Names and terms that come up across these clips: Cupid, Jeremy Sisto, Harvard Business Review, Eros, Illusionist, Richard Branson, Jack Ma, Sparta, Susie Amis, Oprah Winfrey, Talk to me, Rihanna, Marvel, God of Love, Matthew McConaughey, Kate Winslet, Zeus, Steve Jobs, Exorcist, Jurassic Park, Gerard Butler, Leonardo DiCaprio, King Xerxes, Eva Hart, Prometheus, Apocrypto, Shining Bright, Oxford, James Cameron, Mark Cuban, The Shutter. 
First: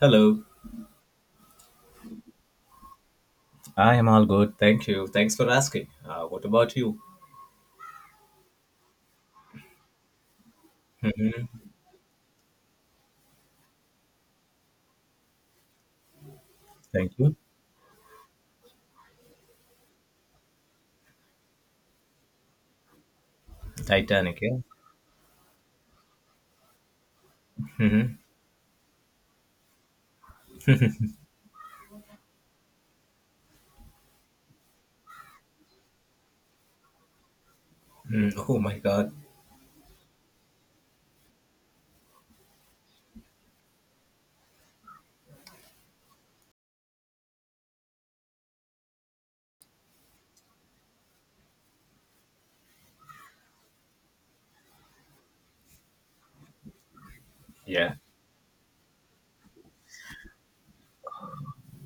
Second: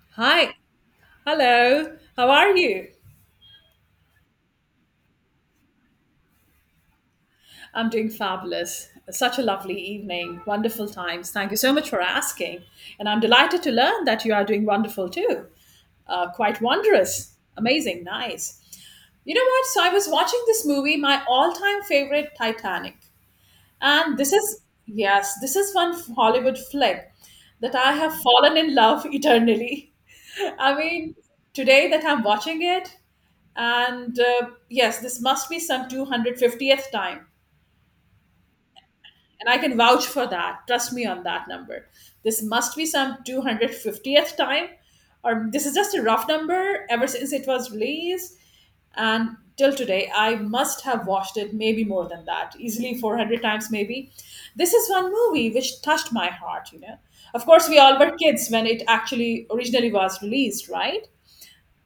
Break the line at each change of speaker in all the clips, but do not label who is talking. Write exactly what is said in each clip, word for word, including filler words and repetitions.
Hello,
Hi. Hello. How are you?
I am all good. Thank you. Thanks for asking. Uh, what about you?
I'm doing fabulous. Such a lovely evening. Wonderful times. Thank you
hmm
so much for asking. And I'm delighted to learn that you are doing wonderful too. Uh, quite
Thank
wondrous.
you.
Amazing. Nice. You know what? So I was watching this movie, my all time favorite, Titanic. And this
Titanic, yeah.
is, yes, this is one Hollywood flick that I have fallen in love eternally. I mean, today that I'm watching it, and uh, yes, this must be some two hundred fiftieth time.
Mm, oh my God.
And I can vouch for that. Trust me on that number. This must be some two hundred fiftieth time. Or this is just a rough number ever since it was released. And till today, I must have watched it maybe more than that, easily four hundred times, maybe. This is one movie which touched my heart, you know. Of course, we
Yeah.
all were kids when it actually originally was released, right?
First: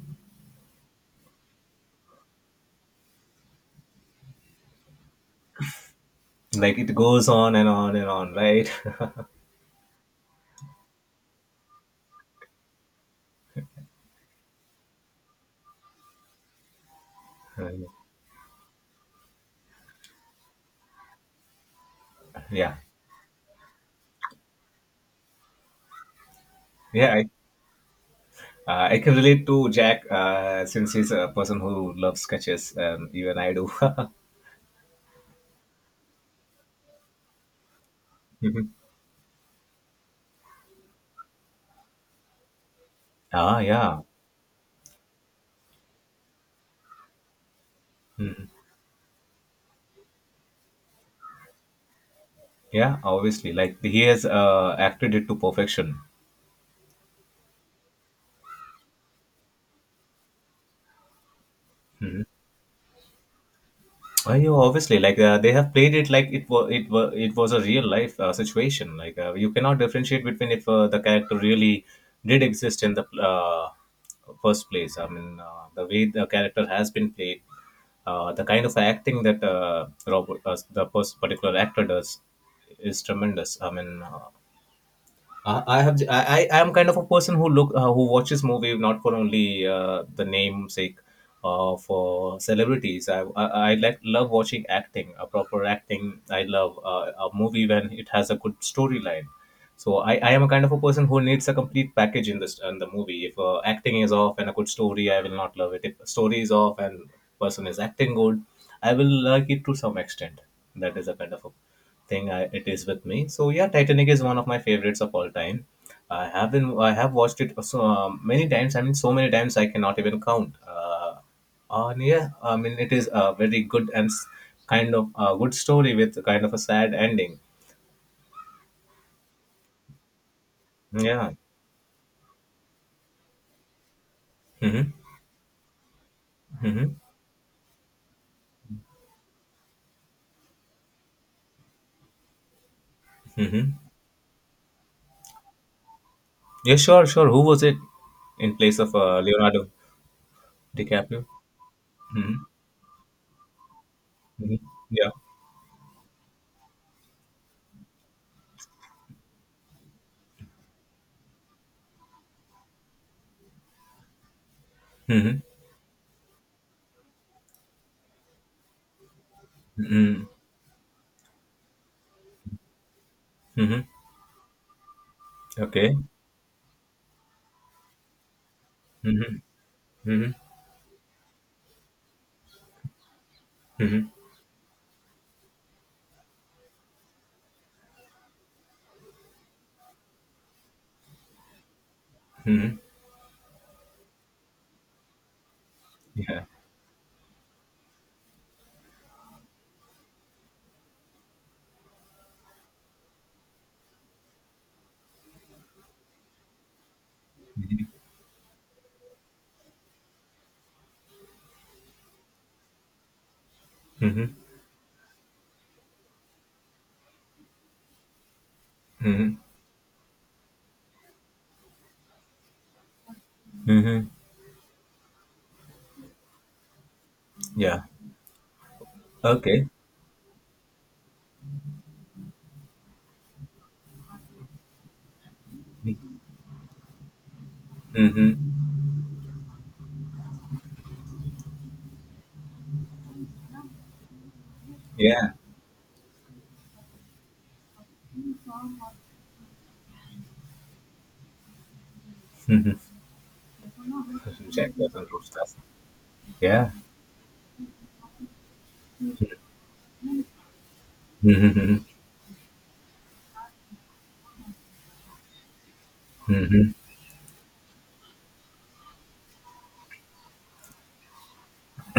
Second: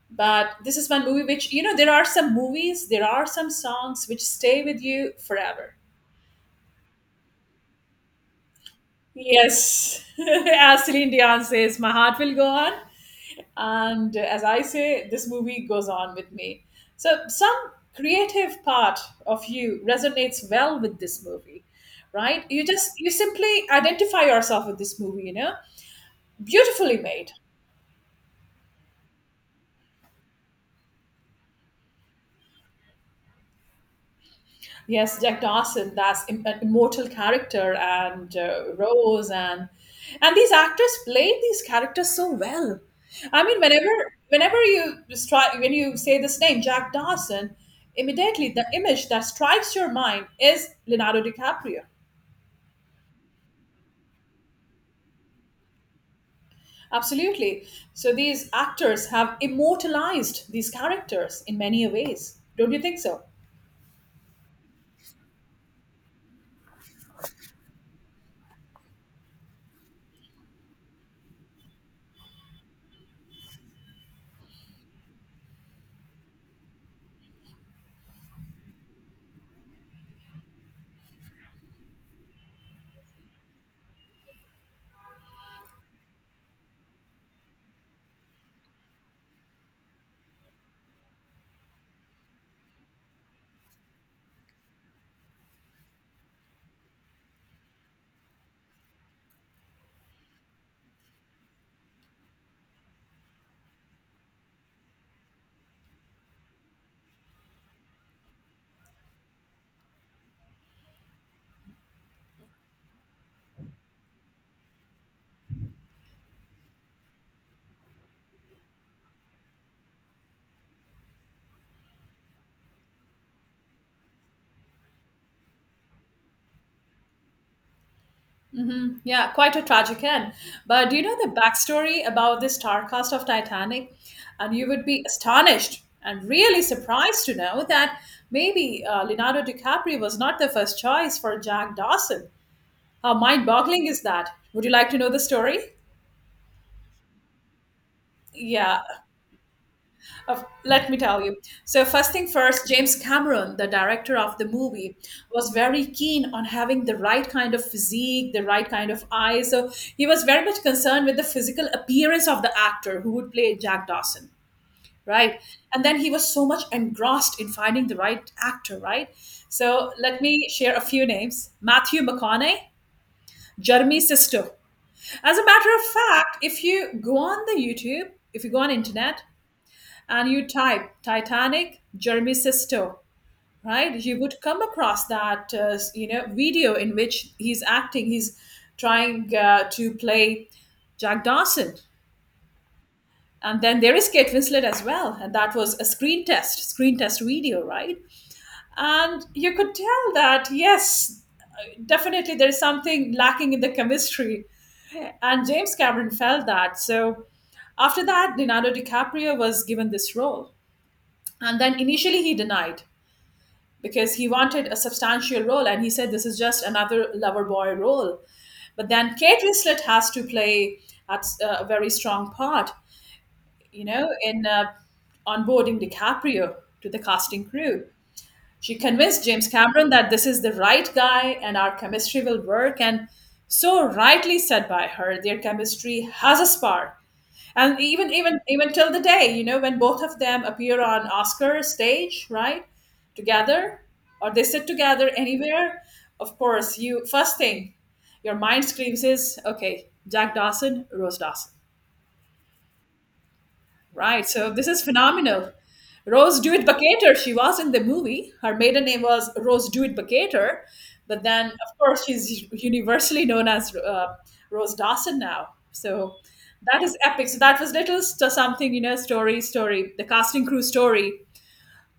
But this is one movie which, you know there are some movies, there are some songs which stay with you forever.
Like it goes on and on and on, right?
Yes. As Celine Dion says, my heart will go on, and as I say, this movie goes on with me. So some creative part of you resonates well with this movie, right? You
yeah.
just, you simply identify yourself with this movie, you know Beautifully
Yeah. I,
made.
uh, I can relate to Jack uh, since he's a person who loves sketches, and even I do.
Yes, Jack Dawson, that's im- an immortal character, and uh,
Mhm.
Rose, and and these actors played these characters so well. I
ah,
mean,
yeah.
whenever whenever you stri- when you say this name, Jack Dawson, immediately
Mm,
the image that strikes your mind is Leonardo DiCaprio.
Yeah, obviously. Like he has uh, acted it to perfection.
Absolutely. So these actors have immortalized these characters in many ways. Don't you think so?
I know, obviously, like uh, they have played it like it was it was it was a real life uh, situation. Like uh, you cannot differentiate between if uh, the character really did exist in the uh, first place. I mean, uh, the way the character has been played, uh, the kind of acting that uh, Robert, uh, the pers- particular actor does, is tremendous. I mean, uh, I I have I, I I am kind of a person who look uh, who watches movie not for only uh, the namesake uh, for celebrities. I, I I like love watching acting, a proper acting. I love uh, a movie when it has a good storyline. So I, I am a kind of a person who needs a complete package in this in the movie. If uh, acting is off and a good story, I will not love it. If story is off and person is acting good, I will like it to some extent. That is a kind of a thing I, it is with me. So yeah, Titanic is one of my favorites of all time. I have been I have watched it so um, many times. I mean, so many times I cannot even count. Uh, uh, and yeah, I mean it is a very good and s- kind of a good story with kind of a sad ending.
Yeah, quite a tragic end. But do you know the
Yeah.
backstory about the star cast of Titanic? And you would
Mm-hmm.
be astonished and really
Mm-hmm.
surprised to know that maybe uh, Leonardo DiCaprio was not the first choice for Jack Dawson. How mind
Mm-hmm.
boggling is that? Would you like to know the story?
Yeah, sure, sure. Who was it in place
Yeah.
of uh, Leonardo
Of, let me tell
DiCaprio?
you. So, first thing
Mm-hmm.
first, James Cameron, the director of the
Mm-hmm.
movie,
Yeah.
was very keen on having the right kind of physique, the right kind of eyes. So, he was very much concerned with the physical appearance of the actor who would play Jack Dawson,
Mm-hmm.
right? And then he was so much engrossed in finding the right actor, right? So, let
Mm-hmm.
me share a few names. Matthew McConaughey,
Mm-hmm.
Jeremy Sisto. As a matter of
Okay.
fact, if you go on the YouTube, if you go on internet,
Mm-hmm.
and
Mm-hmm.
you type Titanic, Jeremy Sisto, right?
Mm-hmm.
You would come across that, uh, you know, video in which he's acting, he's trying uh, to play Jack Dawson.
Mm-hmm.
And then there is Kate Winslet as well. And that was a screen
Yeah.
test, screen test video, right? And you could tell that, yes, definitely there's something lacking in the chemistry. And James Cameron felt that. So after that, Leonardo DiCaprio was given this role. And then initially he denied, because
Mm-hmm.
he wanted a substantial role and he said this is just another lover boy role. But then
Mm-hmm.
Kate Winslet has to play a very strong part, you know
Mm-hmm.
in uh, onboarding DiCaprio to the casting
Yeah.
crew. She convinced James
Okay.
Cameron that this is the right guy and our chemistry will work. And so rightly said by her, their chemistry has a spark. And even even
Mm-hmm.
even till the day, you know, when both of them appear on Oscar stage, right, together, or they sit together
Yeah.
anywhere, of course, you, first thing your mind screams is, okay, Jack Dawson, Rose Dawson,
Mm-hmm.
right. So this
Check
is
that and do
phenomenal.
stuff.
Rose Dewitt
Yeah.
Bucketer, she was in the movie. Her maiden name was Rose Dewitt Bucketer, but then
Mm-hmm.
of course she's universally known as uh, Rose Dawson now. So
Mm-hmm.
that is epic. So that was little st- something, you know, story, story, the casting crew story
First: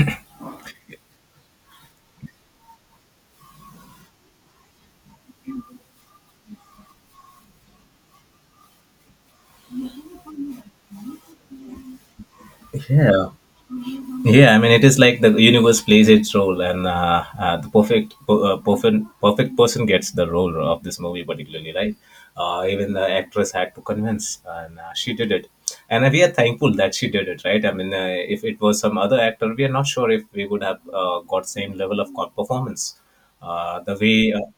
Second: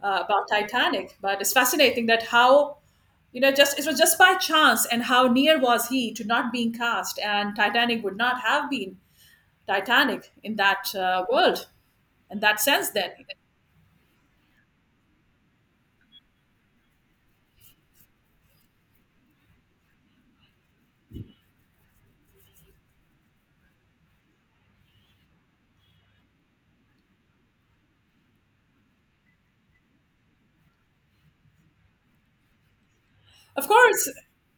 uh, about Titanic. But it's fascinating that how, you know, just it was just by chance and how near was he to not being cast, and Titanic would not have been Titanic in that uh, world, in that sense. Then
Yeah. Yeah, I mean, it is like the universe plays its role, and uh, uh, the perfect, per- uh, perfect, perfect person gets the role of this movie, particularly, right? Uh, even the actress had to convince, and uh, she did it. And uh, we are thankful that she did it, right? I mean, uh, if it was some other actor, we are not sure if we would have uh, got same level of co- performance.
of
Uh, the
course,
way, uh,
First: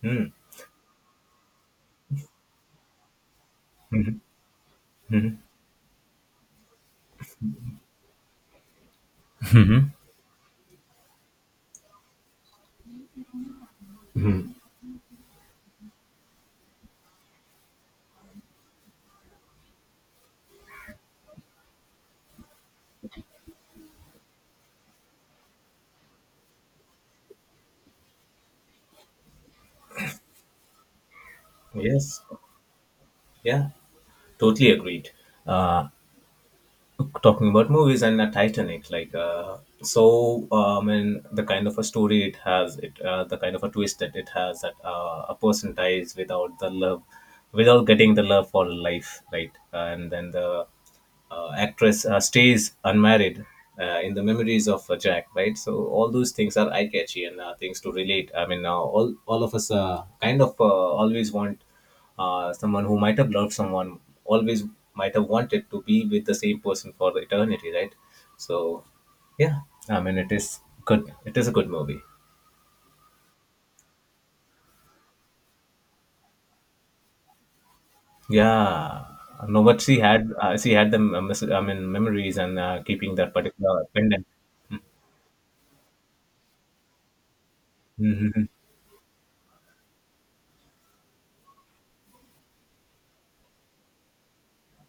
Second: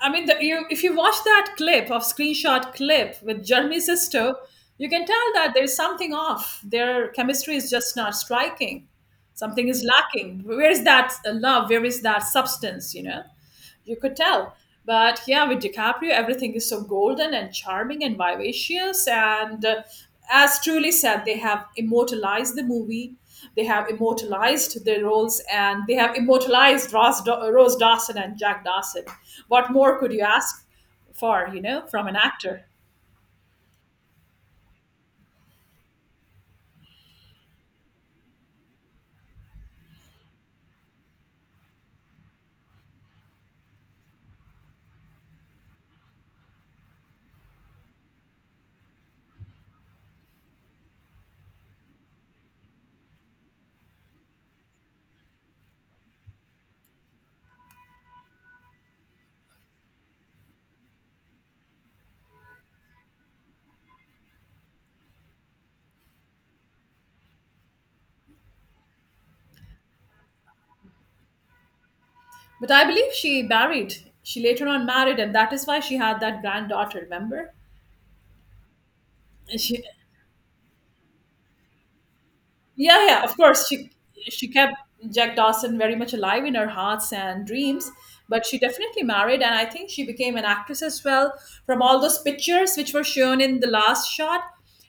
I
hmm,
mean, the, you, if you watch that clip of screenshot clip with Jeremy Sisto, you can tell
hmm,
that there's something off. Their chemistry is just not striking. Something is lacking. Where is that uh, love? Where is that substance? You know, you could tell. But yeah, with DiCaprio, everything is so golden and charming and vivacious. And uh, as truly said, they have immortalized the movie. They have immortalized their roles and they have immortalized Ross, Rose Dawson and Jack Dawson. What more could you ask for, you know, from an
Yes,
actor?
yeah, totally agreed. Uh, talking about movies and uh, Titanic, like uh, so, um, and the kind of a story it has, it uh, the kind of a twist that it has, that uh, a person dies without the love, without getting the love for life, right? Uh, And then the uh, actress uh, stays unmarried uh, in the memories of uh, Jack, right? So all those things are eye catchy and uh, things to relate. I mean, uh, all all of us uh, kind of uh, always want uh, someone who might have loved someone always might have wanted to be with the same person for the eternity, right? So yeah, I mean it is good, it is a good movie.
But I believe she married. She later on married, and that is why she had that granddaughter, remember?
Yeah, no, but
She.
she had uh, she had the mem- i mean memories and uh,
Yeah,
keeping
yeah,
that
of course.
particular
She
pendant.
she kept Jack Dawson very much alive in her hearts and dreams, but
Mm-hmm.
she definitely married, and I think she became an actress as well from all those pictures which were shown in the last shot,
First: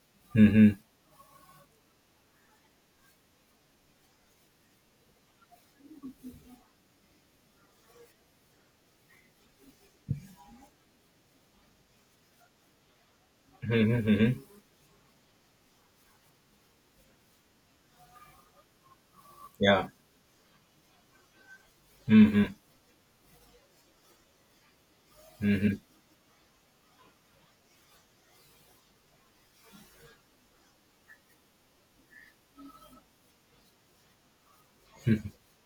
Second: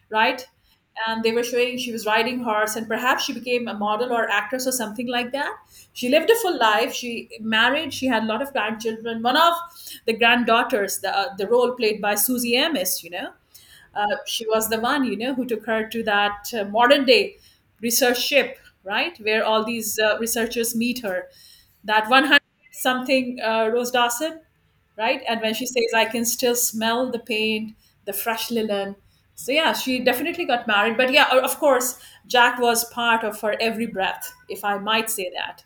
right?
Mm-hmm.
And they were showing she was riding horse, and perhaps she became a model or actress or something like that. She lived a full life. She married. She had a lot of grandchildren. One of the granddaughters, the uh, the role played by Susie Amis, you know,
Mm-hmm. Mm-hmm.
uh,
Mm-hmm.
she was the one, you know, who took her to that uh, modern day research ship, right, where all
Yeah.
these uh, researchers meet her. That hundred
Mm-hmm.
something uh, Rose Dawson, right? And when she
Mm-hmm.
says, I can still smell the paint, the fresh linen. So, yeah, she definitely got married. But, yeah, of course, Jack was part of her every breath, if I might say that.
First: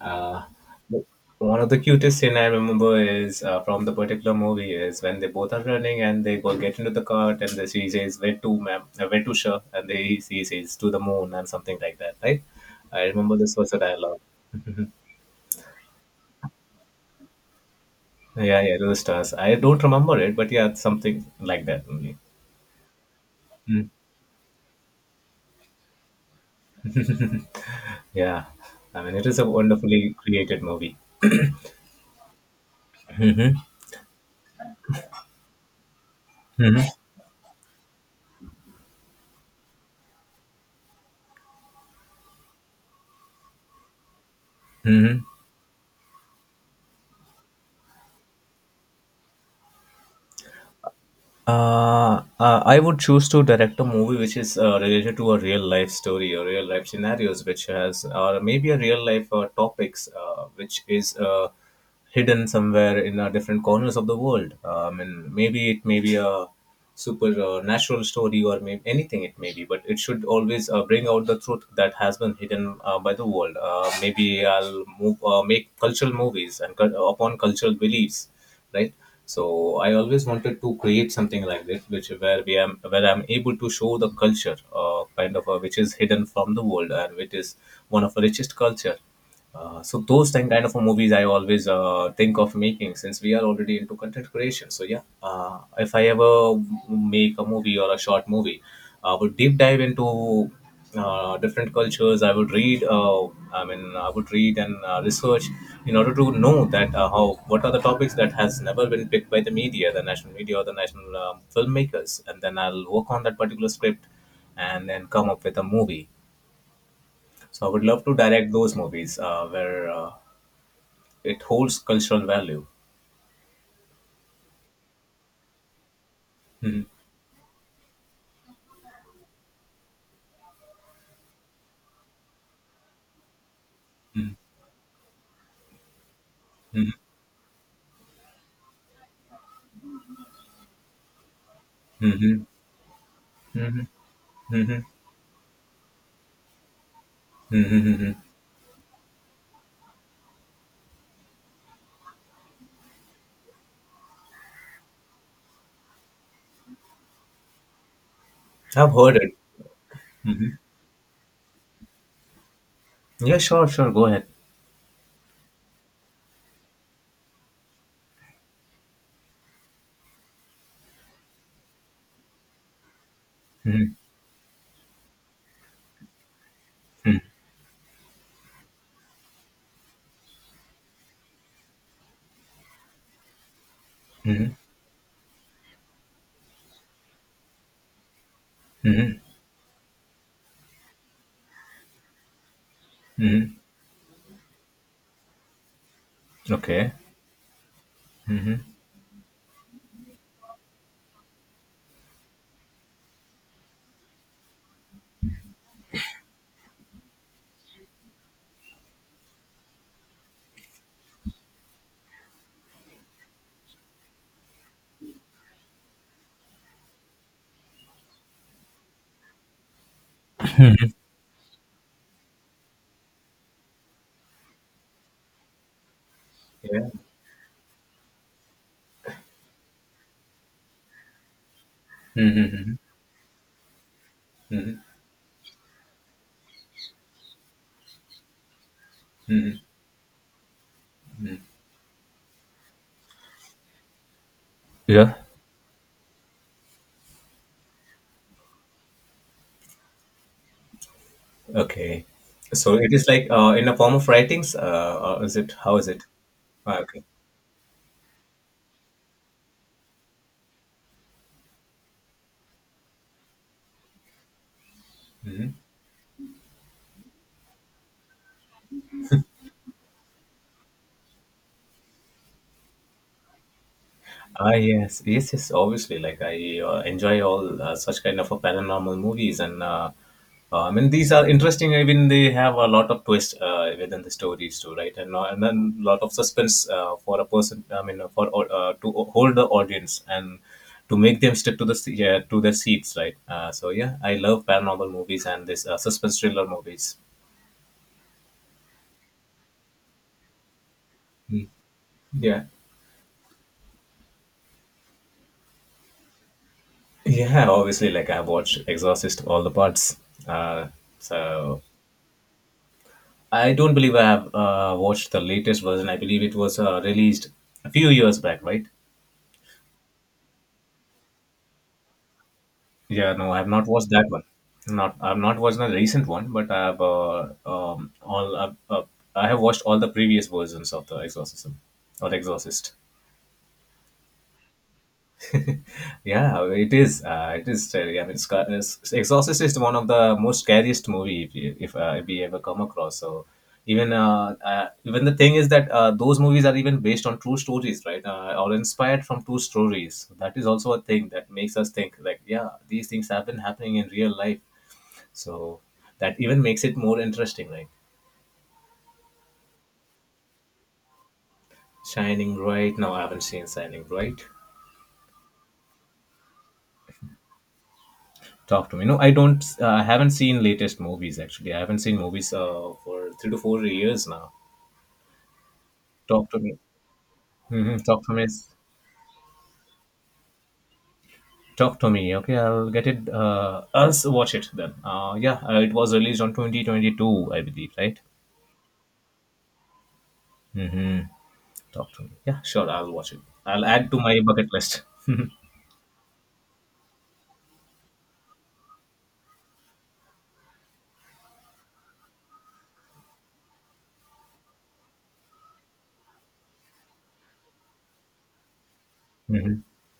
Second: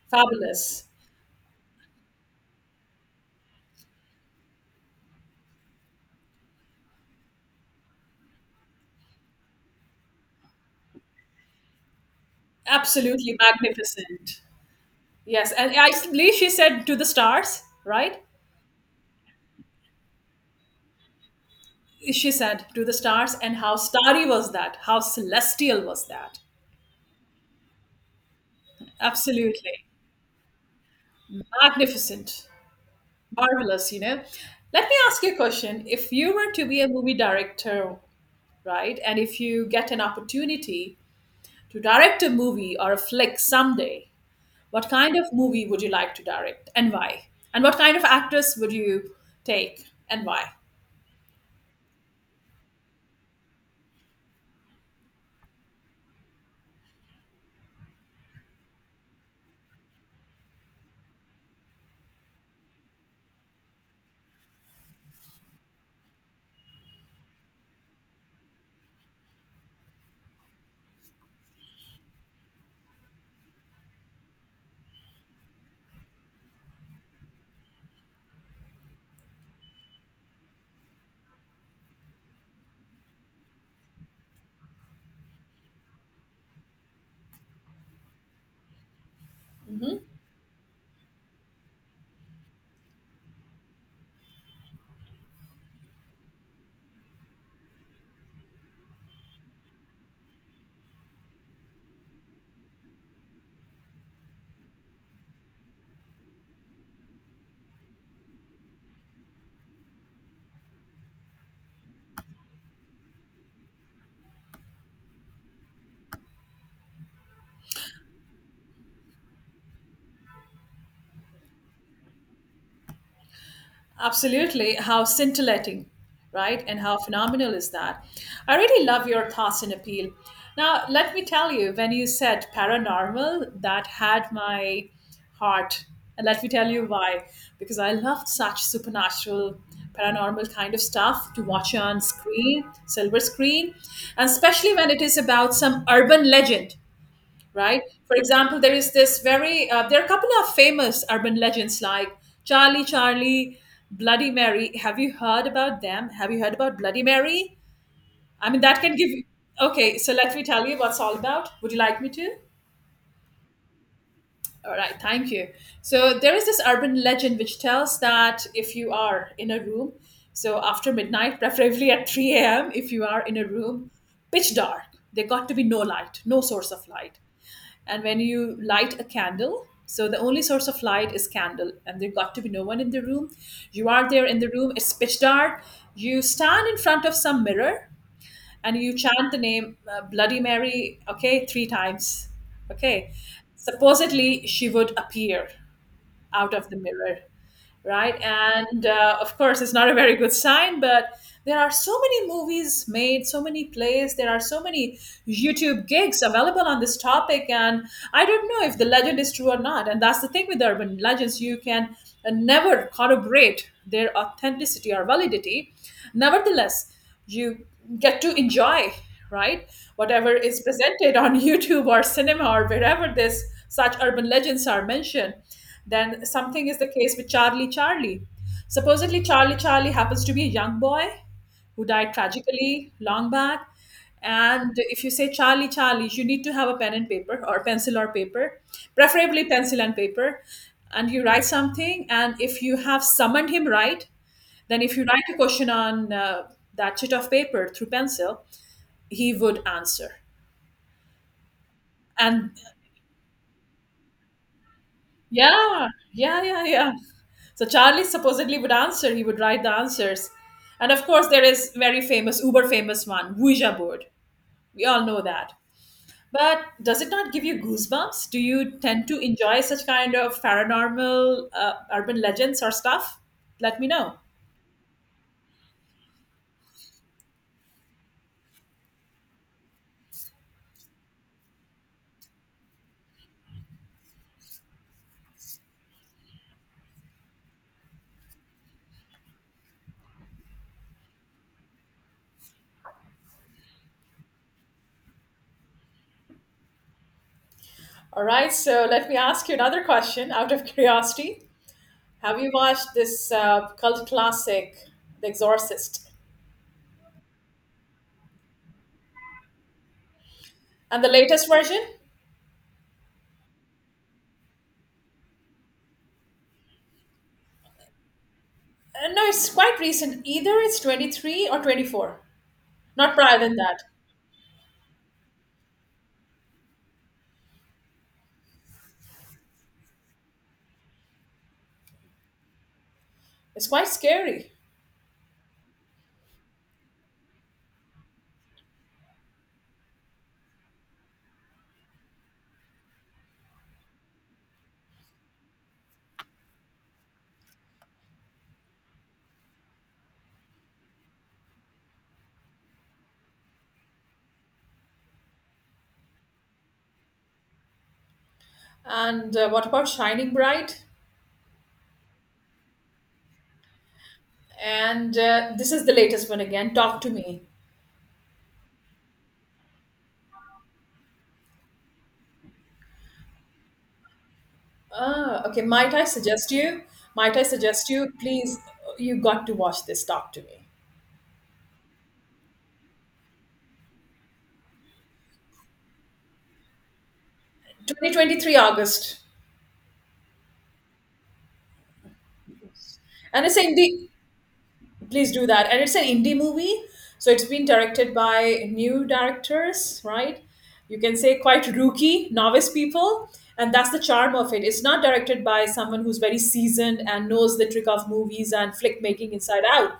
Uh,
Fabulous.
one of the cutest scene I remember is uh, from the particular movie is when they both are running and they go get into the cart and the she says where to ma'am, uh, where to sure, and they he says to the moon and something like that, right? I
Absolutely
remember this was a dialogue.
magnificent. Yes. And I believe she said to the stars, right?
Yeah, yeah, to the stars. I don't remember it, but yeah, it's something like that only.
She said to the stars. And how
Mm.
starry was that, how celestial was that.
Yeah, I mean it is a
Absolutely
wonderfully created movie.
magnificent,
hmm
marvelous, you know. Let me ask you a question. If you were to
hmm
be a movie director, right, and if you get an opportunity to direct a movie or a flick someday, what kind
hmm
of movie would you like to direct and why? And what kind of actress would you take and why?
Uh, uh, I would choose to direct a movie which is uh, related to a real life story or real life scenarios, which has or maybe a real life uh, topics uh, which is uh, hidden somewhere in uh, different corners of the world. Um, and maybe it may be a super uh, natural story or maybe anything it may be, but it should always uh, bring out the truth that has been hidden uh, by the world. Uh, maybe I'll move uh, make cultural movies and cul- upon cultural beliefs, right? So I always wanted to create something like this, which where we am where I'm able to show the culture, uh, kind of uh, which is hidden from the world and which is one of the richest culture. Uh,
Mm-hmm.
so those kind kind of movies I always uh, think of making, since we are already into content creation. So yeah, uh, if I ever make a movie or a short movie, I would deep dive into uh, different cultures. I would read. Uh, I mean, I would read and uh, research in order to know that uh, how what are the topics that has never been picked by the media, the national media or the national um, filmmakers, and then I'll work on that particular script and then come up with a movie. So I would love to direct those movies uh, where uh, it holds cultural value.
Absolutely. How scintillating, right? And
hmm
how phenomenal is that? I really love your thoughts and appeal. Now, let me tell you, when you said paranormal, that had my heart. And let me tell you
hmm
why. Because I love such supernatural, paranormal kind of stuff to watch on screen, silver screen,
hmm
and especially
hmm
when it is about some urban legend, right?
hmm
For example, there is this very, uh, there are a couple of famous urban legends like Charlie, Charlie, Bloody Mary. Have you heard about them? Have you heard about Bloody Mary? I mean, that
I've
can give
heard
you,
it.
okay, so let me
hmm
tell you what's all about. Would you like me to?
Yeah, sure, sure. Go ahead.
All right, thank you. So there is this urban legend which tells that if you are in a room, so after midnight, preferably at three a m, if you are in a room,
Mm-hmm,
pitch dark, there got to be no light, no source of light. And when you light a candle, so the only source of light is candle, and there got to be no one in the room. You are there in the
hmm
room, it's pitch dark. You stand in front of some mirror and you
hmm
chant the name uh, Bloody Mary, okay, three times, okay.
hmm
Supposedly, she would appear out of the
Okay.
mirror, right?
Mm-hmm.
And uh, of course, it's not a very good sign, but there are so many movies made, so many plays, there are so many YouTube gigs available on this topic. And I don't know if the legend is true or not. And that's the thing with urban legends, you can uh, never corroborate their authenticity or validity. Nevertheless, you get to enjoy, right, whatever is presented on YouTube or cinema or wherever this, such urban legends are mentioned. Then something is the
Yeah.
case with Charlie, Charlie. Supposedly Charlie, Charlie happens to be a young boy who died
Mm-hmm.
tragically long back. And
hmm
if you say Charlie, Charlie, you need to have a pen and paper or pencil or paper, preferably pencil and paper. And you write something, and if you have summoned him, right, then, if you
Yeah.
write a question on uh, that sheet of paper through pencil, he would answer.
Okay.
And
So it is like uh, in a form of writings, uh, or is it? How
yeah,
is it?
yeah, yeah,
Ah,
yeah.
okay.
So Charlie supposedly would answer. He would write the answers. And of course, there is very famous, uber famous one, Ouija board. We all know
Mm-hmm.
that. But does it not give you goosebumps? Do you tend to enjoy such kind of paranormal uh, urban legends or stuff? Let me know.
Ah, yes, yes, yes. Obviously, like I uh, enjoy all uh, such kind of a paranormal movies, and uh, uh, I mean these are interesting. I mean they have a lot of twist uh, within the stories too, right? And uh, and then a lot of suspense uh, for a person. I mean uh, for uh, To hold the audience and to make them stick to the se- yeah, to their seats, right? Uh, so yeah, I love paranormal movies and this uh, suspense thriller movies.
All right, so let me ask you another question out of curiosity.
Mm.
Have
Yeah.
you watched this uh, cult classic, The Exorcist,
Yeah, obviously, like I've watched Exorcist all the parts. Uh,
and the latest
so
version?
I don't believe I have uh, watched the latest version. I believe it was uh, released a few years back, right?
Uh, no, it's quite recent. Either it's twenty three or twenty four, not
Yeah, no,
prior
I have
than
not
that.
watched that one. Not, I've not watched the recent one, but I have uh, um, all. Uh, uh, I have watched all the previous versions of the Exorcism or the Exorcist.
It's quite scary.
Yeah, it is. Uh, it is scary. I mean, it's, ca- it's- Exorcist is one of the most scariest movie if you- if, uh, if we ever come across. So even uh, uh, even the thing is that uh, those movies are even based on true stories, right? Uh, or inspired from true stories. So that is also a thing that makes us think like, yeah, these things have been happening in real life. So that even makes it more interesting, right?
And uh, What about Shining Bright?
Shining Bright. Now I haven't seen Shining Bright.
And uh, this is the latest one again. Talk to me.
Talk to me. No, I don't. Uh, I haven't seen latest movies actually. I haven't seen movies uh, for three to four years now.
Ah, okay. Might I
Talk to
suggest
me.
you? Might I
hmm
suggest
Talk
you?
to me. Is-
Please, you got to watch this. Talk to me.
Talk to me. Okay, I'll get it. Uh, I'll s- watch it then. Uh, yeah, uh, it was released on twenty twenty-two, I believe, right?
twenty twenty three August.
Talk to me. Yeah, sure. I'll watch it.
And it's
I'll add to
Indi-
my bucket list.
Please do that. And it's an indie movie, so it's been directed by new directors, right? You can say quite rookie, novice people, and that's the charm of it. It's not directed by someone who's very seasoned and knows the trick of movies and flick making inside
Mhm,
out.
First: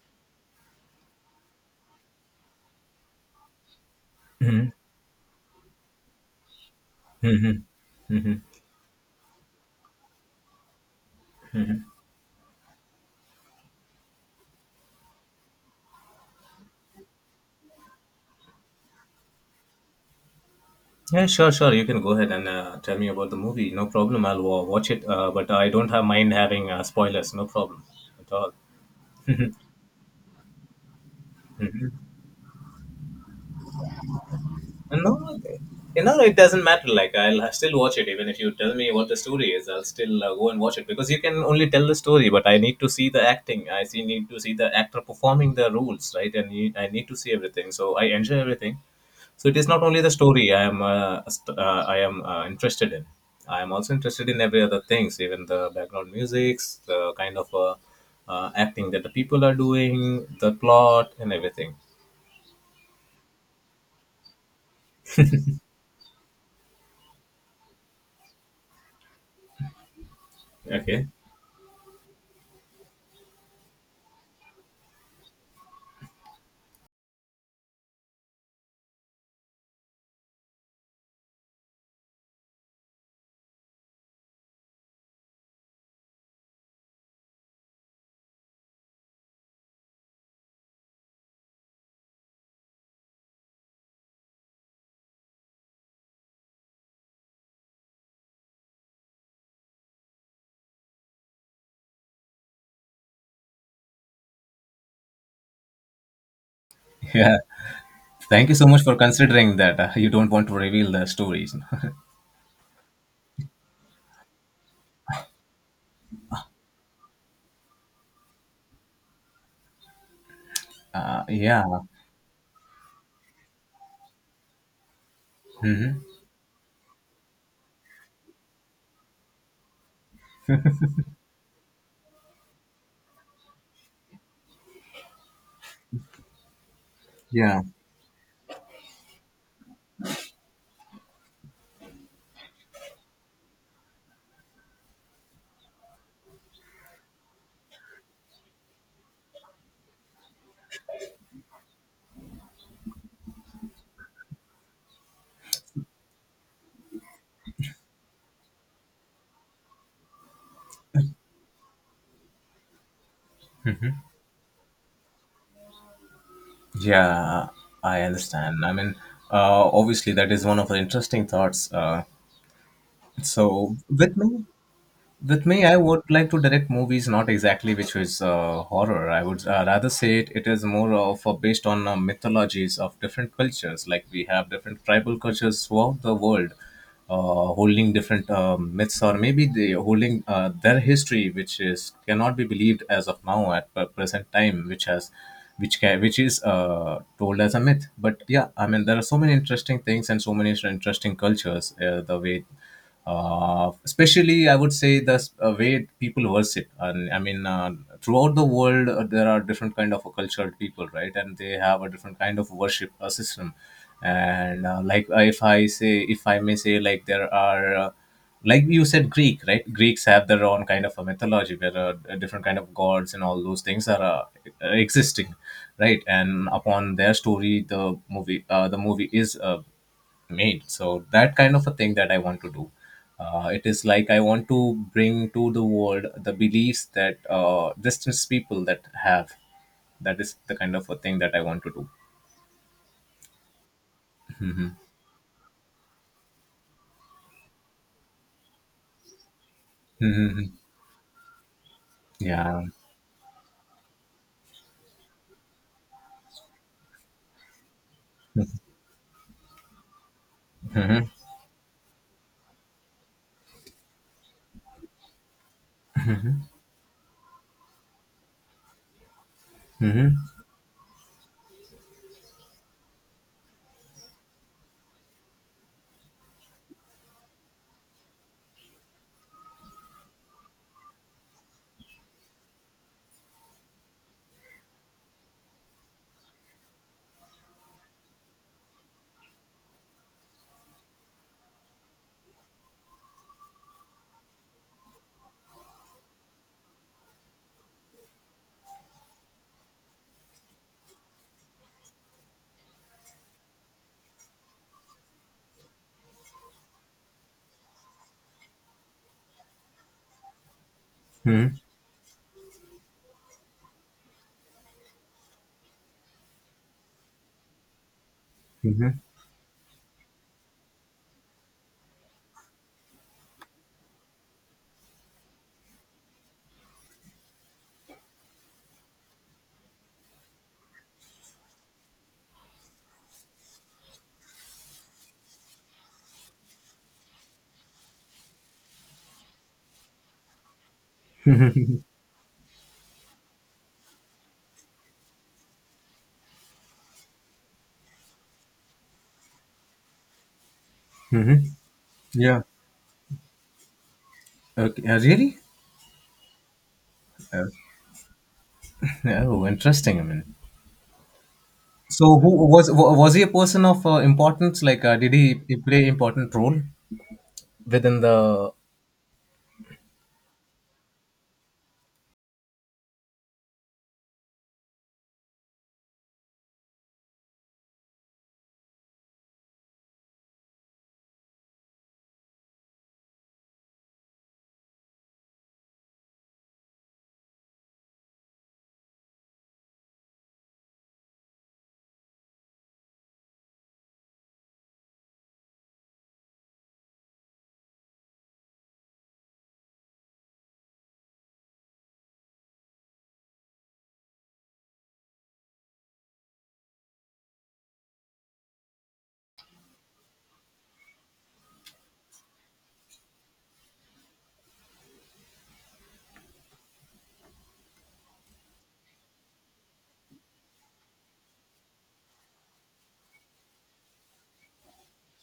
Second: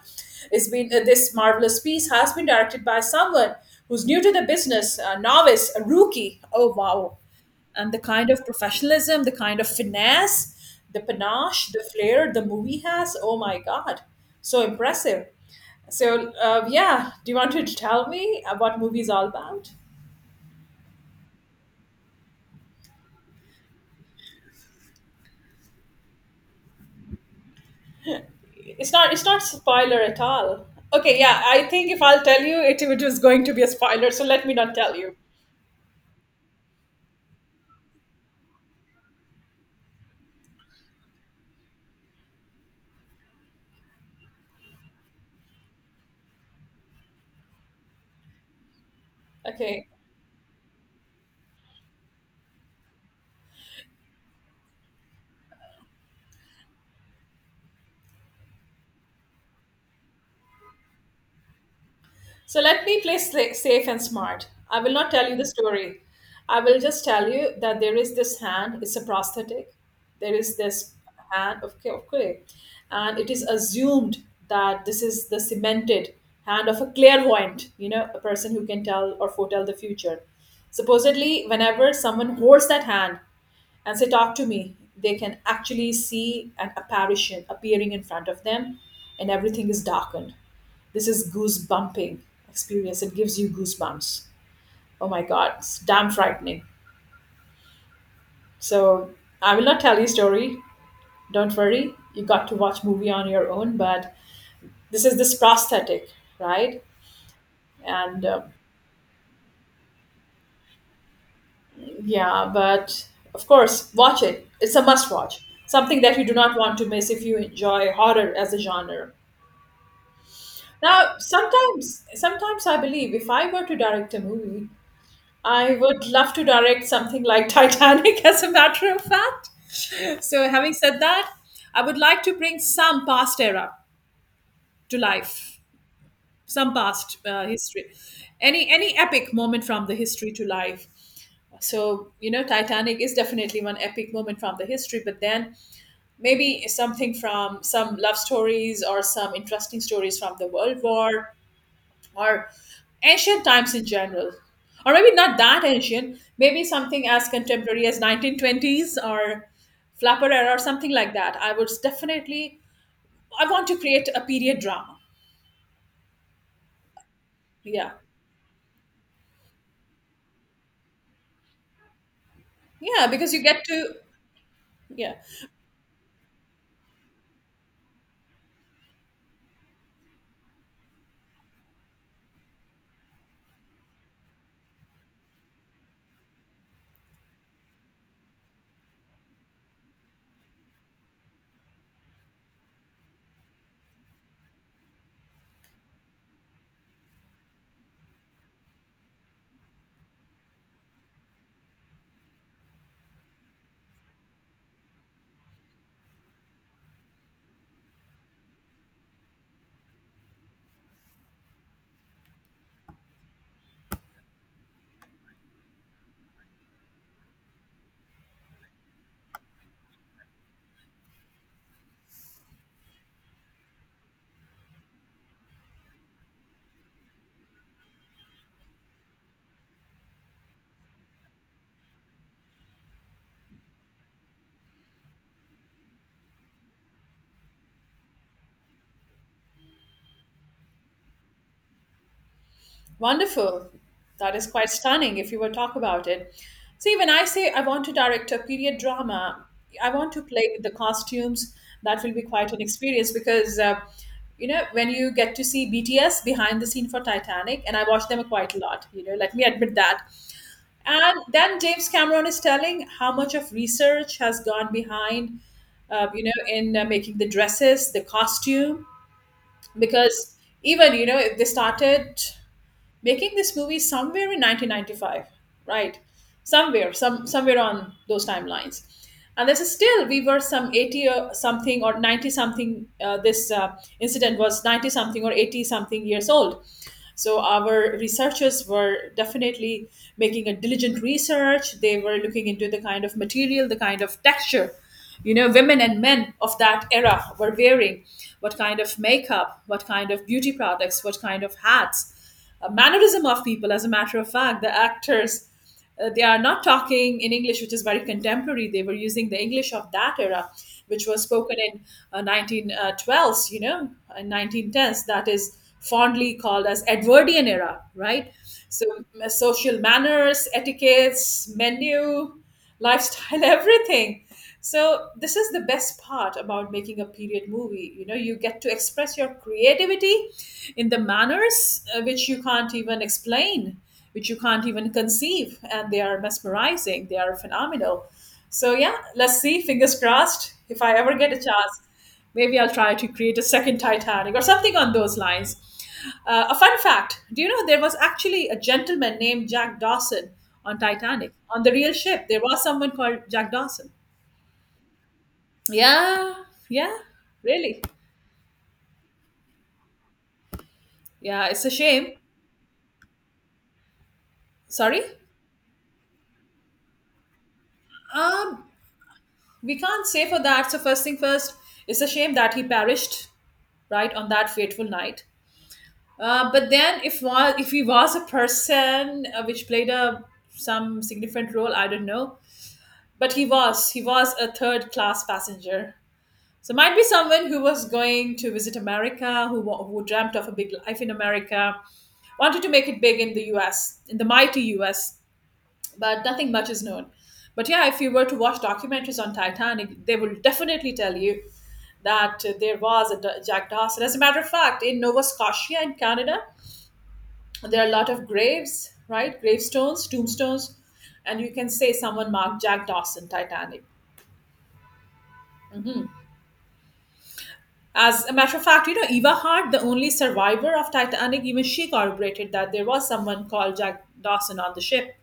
It's been uh, this marvelous piece has been directed by someone who's new to the business, a novice, a rookie. Oh wow!
mhm,
And the kind
mhm.
of professionalism, the kind of finesse, the panache, the flair the movie has. Oh my God, so impressive. So uh, yeah, do you want to tell me uh, what movie is all about?
Yeah, sure, sure. You can go ahead and uh, tell me about the movie. No problem. I'll wa- watch it. Uh, but I don't have mind having uh, spoilers. No problem at all.
It's not. It's not spoiler at all. Okay, yeah, I think if I'll tell you, it, it was going to be a spoiler. So let me not tell you.
No, no, it doesn't matter. Like, I'll still watch it, even if you tell me what the story is, I'll still uh, go and watch it because you can only tell the story, but I need to see the acting. I see, need to see the actor performing the roles, right? And you, I need to see everything. So I enjoy everything. So it is not
Okay.
only the story I am, uh, st- uh, I am uh, interested in. I am also interested in every other things, even the background musics, the kind of uh, uh, acting that the people are doing, the plot, and everything.
So let me play sla- Safe and smart. I will not tell you the story. I will just tell you that there is this hand, it's a prosthetic. There is this
Okay.
hand of, clay, of clay. And it is assumed that this is the cemented hand of a clairvoyant, you know, a person who can tell or foretell the future. Supposedly, whenever someone holds that hand and say, talk to me, they can actually see an apparition appearing in front of them and everything is darkened, this is goosebumping experience. It gives you goosebumps. Oh my god, it's damn frightening. So I will not tell you story. Don't worry. You got to watch movie on your own. But this is this prosthetic, right?
Yeah.
And um,
Thank you so much for considering that uh, you don't want to reveal the stories.
yeah, but of course, watch it. It's a must watch. Something that you do not want to miss if you enjoy horror as a genre. Now,
uh, yeah.
sometimes, sometimes I believe if I were to direct a movie, I
hmm
would love to direct something like Titanic, as a matter of fact. So, having said that, I would like to bring some past era to life, some past uh,
Yeah.
history, any any epic moment from the history to life. So, you know, Titanic is definitely one epic moment from the history, but then maybe something from some love stories or some interesting stories from the World War or ancient times in general, or maybe not that ancient, maybe something as contemporary as nineteen twenties or flapper era or something like that. I would definitely, I want to create a period drama,
Yeah.
yeah,
I understand. I mean, uh, obviously, that is one of the interesting thoughts. Uh,
yeah, because you get
so,
to,
with me,
yeah.
With me, I would like to direct movies, not exactly which is uh, horror. I would uh, rather say it, it is more of uh, based on uh, mythologies of different cultures. Like we have different tribal cultures throughout the world, uh, holding different uh, myths, or maybe they holding uh, their history, which is cannot be believed as of now at the present time, which has which ca which is uh, told as a myth. But yeah, I mean there are so many interesting things and so many interesting cultures. Uh, the way uh, especially i would say the s- uh, way people worship, and i mean, uh, throughout the world uh, there are different kind of cultured people, right, and they have a different kind of worship uh, system, and uh, like uh, if i say if i may say, like there are uh, like you said, Greek, right, Greeks have their own kind of a mythology where uh, different kind of gods and all those things are uh, existing, right, and upon their story the movie uh, the movie is uh, made. So that kind of a thing that I want to do. Uh, it is like I want to bring to the world the beliefs that uh, distance people that have. That is the kind of a thing that I want to do.
Wonderful. That is quite stunning if you will talk about it. See, when I say I want to direct a period drama, I want to play
Hmm.
with the costumes. That will be quite an
Yeah.
experience because, uh, you know, when you get to see B T S behind the scene for Titanic, and I watch them quite a lot, you know, let me admit that.
Hmm.
And then James Cameron is telling how much of research has gone behind, uh, you know, in uh, making the dresses, the costume,
Hmm.
because even, you know, if they started making this movie somewhere in nineteen ninety five, right, somewhere some somewhere on those timelines, and this is still, we were some eighty or something or ninety something, uh, this uh, incident was ninety something or eighty something years old. So our researchers were definitely making a diligent research. They were looking into the kind of material, the kind of texture, you know, women and men of that era were wearing, what kind of makeup, what kind of beauty products, what kind of hats, uh, mannerism of people. As a matter of fact, the actors uh, they are not talking in English, which is very contemporary. They were using the English of that era, which was spoken
Hmm.
in uh, nineteen twelve s, you know, in nineteen tens. That is fondly called as Edwardian era, right? So
Hmm.
m- social manners, etiquettes, menu, lifestyle, everything. So this is the best part about making a period movie. You know, you get to express your creativity in the manners uh, which you can't even explain, which you can't even conceive, and they are mesmerizing. They are phenomenal. So yeah, let's see. Fingers crossed. If I ever get a chance. Maybe I'll try to create a second Titanic or something on those lines. Uh, a fun fact, do you know there was actually a gentleman named Jack Dawson on Titanic? On the real ship, there
Yeah.
was someone called Jack Dawson.
Okay. Uh, really?
Yeah, yeah,
Uh,
really.
oh, interesting. I mean,
Yeah, it's a
so
shame.
who was wa- was he a person of uh, importance? Like, uh,
Sorry?
did he, he play important role within the?
Um, we can't say for that. So first thing first, it's a shame that he perished right on that fateful night. Uh, but then, if was if he was a person uh, which played a some significant role, I don't know. But he was, he was a third class passenger. So might be someone who was going to visit America, who, wa- who dreamt of a big life in America, wanted to make it big in the U S, in the mighty U S, but nothing much is known. But yeah, if you were to watch documentaries on Titanic, they will definitely tell you that uh, there was a D- Jack Dawson. As a matter of fact, in Nova Scotia in Canada, there are a lot of graves, right? Gravestones, tombstones, and you can say someone marked Jack Dawson Titanic. As a matter of fact, you know, Eva Hart, the only survivor of Titanic, even she corroborated that there was someone called Jack Dawson on the ship.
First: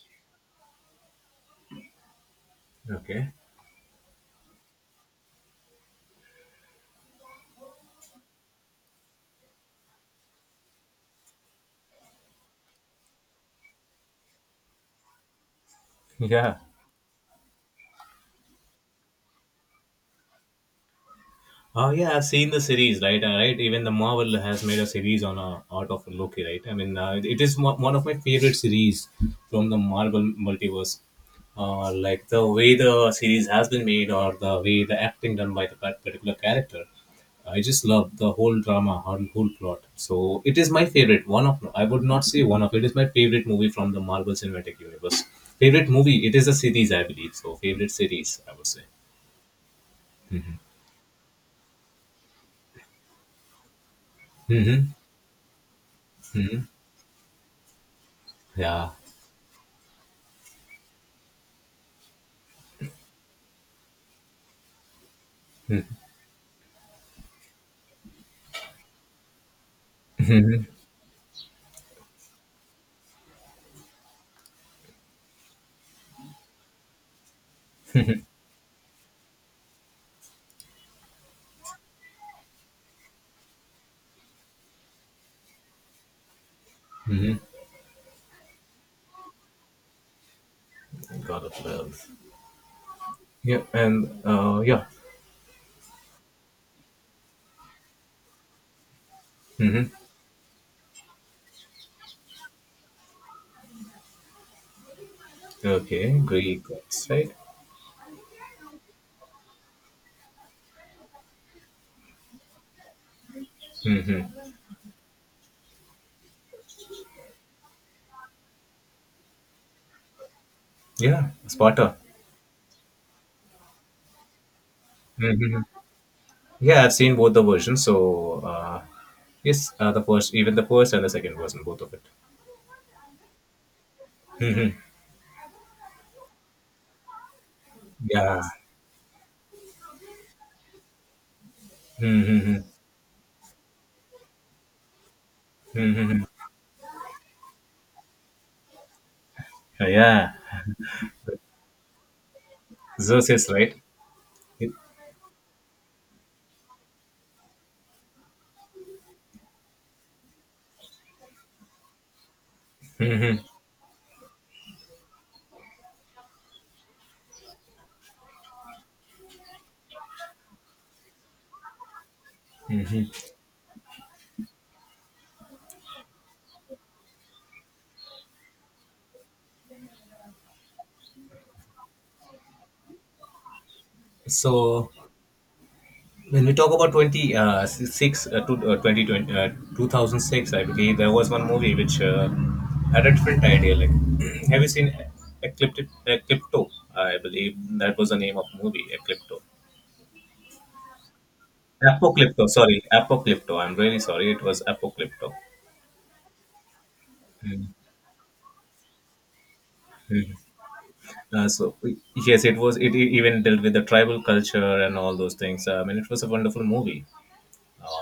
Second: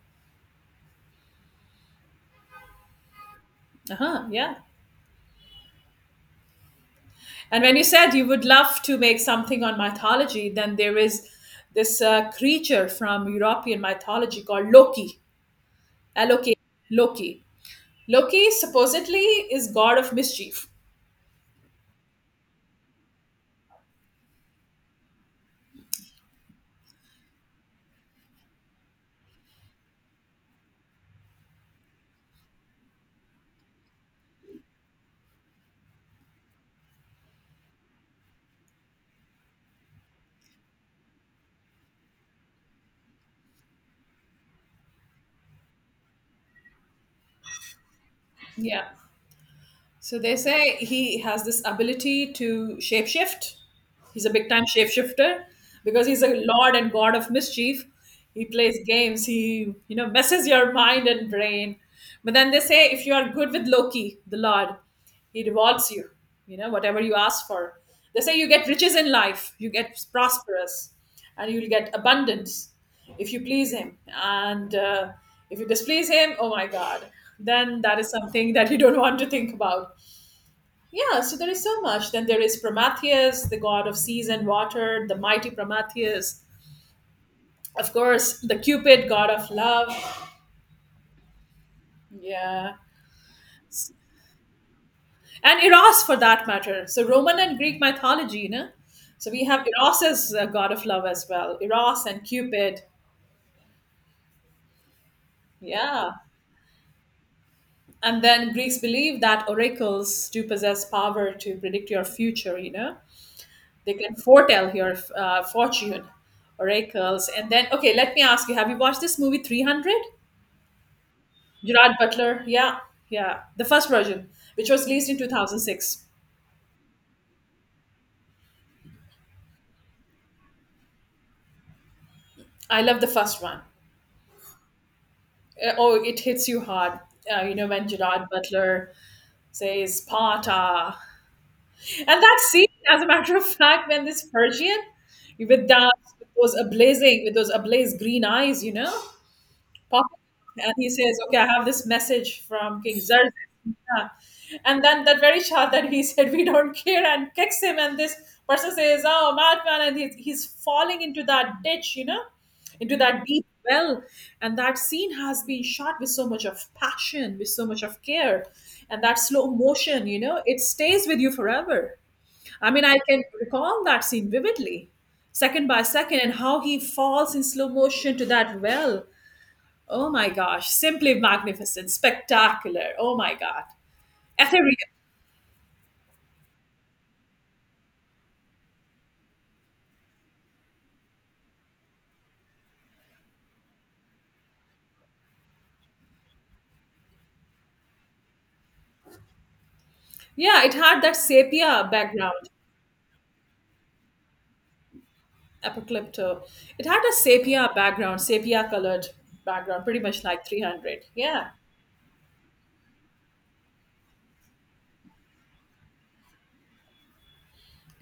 Okay.
Uh-huh, yeah. And when you said you would love to make something on mythology, then there is this uh, creature from European mythology called Loki. Loki.
Yeah.
Loki. Loki supposedly is god of mischief.
Oh yeah, I've seen the series, right? Uh, right. Even the Marvel has made a series on uh, Art of Loki, right? I mean, uh, it is one one of my favorite series from the Marvel multiverse. Uh, like the way the series has been made, or the way the acting done by the par- particular character, I just love the whole drama, whole whole plot. So it is my favorite. One of I would not say one of it is my favorite movie from the Marvel Cinematic Universe. Favorite movie? It is a series, I believe. So favorite series, I would say.
Yeah. So they say he has this ability to shapeshift. He's a big time
Mm-hmm.
shapeshifter because he's a
Mm-hmm.
lord and god of mischief. He plays
Yeah.
games. He, you know, messes your mind and brain. But then they say if you are good with Loki, the lord, he rewards you. You know, whatever you ask for. They say you get riches in life, you get prosperous, and you'll get abundance if you please him. And uh, if you displease him, oh my God, then that is something that you don't want to think about. Yeah, so there is so much. Then there is Prometheus, the god of seas and water, the mighty Prometheus.
Mhm.
Of course, the Cupid, god of love.
God of Love.
Yeah.
Yeah, and uh, yeah.
And Eros, for that matter. So, Roman and Greek mythology, you know? So, we have
Mm-hmm.
Eros as a god of love as well. Eros and Cupid. Yeah.
Okay, Greek gods, right?
And then Greeks believe that oracles do possess power to predict your future, you know? They can
Mm-hmm.
foretell your uh, fortune, oracles. And then, okay, let me ask you, have you watched this movie three hundred?
Yeah,
Gerard
Sparta.
Butler, yeah, yeah, the first version, which was released in
Mm-hmm.
two thousand six.
Yeah, I've seen both the versions. So uh, yes, uh, the first, even the first and the second version, both of it.
I love the first one.
Mm-hmm.
Uh, oh, it hits you hard, uh, you know, when Gerard
Yeah.
Butler says Sparta. And that
Mm-hmm.
scene, as a matter of fact, when this Persian with that,
Mm-hmm. Mm-hmm.
with those ablazing, with those ablaze green eyes, you know, pop up,
Yeah.
and he says, "Okay, I have this message from King
Zeus
Xerxes."
is right.
Yeah.
Yep.
And then that very shot that he said, "We don't care," and kicks him, and this person says, "Oh, madman!" and he's, he's falling into that ditch, you know, into that
Mm-hmm.
deep well. And that scene has been shot with so much of passion, with so much of care, and that slow motion, you know, it stays with you forever. I mean, I can recall that scene vividly, second by second, and how he falls in slow motion to that well. Oh my gosh, simply magnificent, spectacular. Oh my god, ethereal.
So, When we talk about twenty, uh, six, uh, to, uh, twenty, twenty uh, two thousand six, I believe there was one movie which uh, had a different idea. Like, have you seen Eclipto? Eclipto, I believe that was the name of movie, Eclipto.
Yeah, it had that sepia
Apocrypto,
background,
sorry, Apocrypto. I'm really sorry. It was Apocrypto.
Apocalypto. It had a sepia
Mm.
background, sepia colored background, pretty much
Mm.
like three hundred.
Uh,
Yeah,
so yes, it was. It e- even dealt with the tribal culture and all those things. I mean, it was a wonderful movie.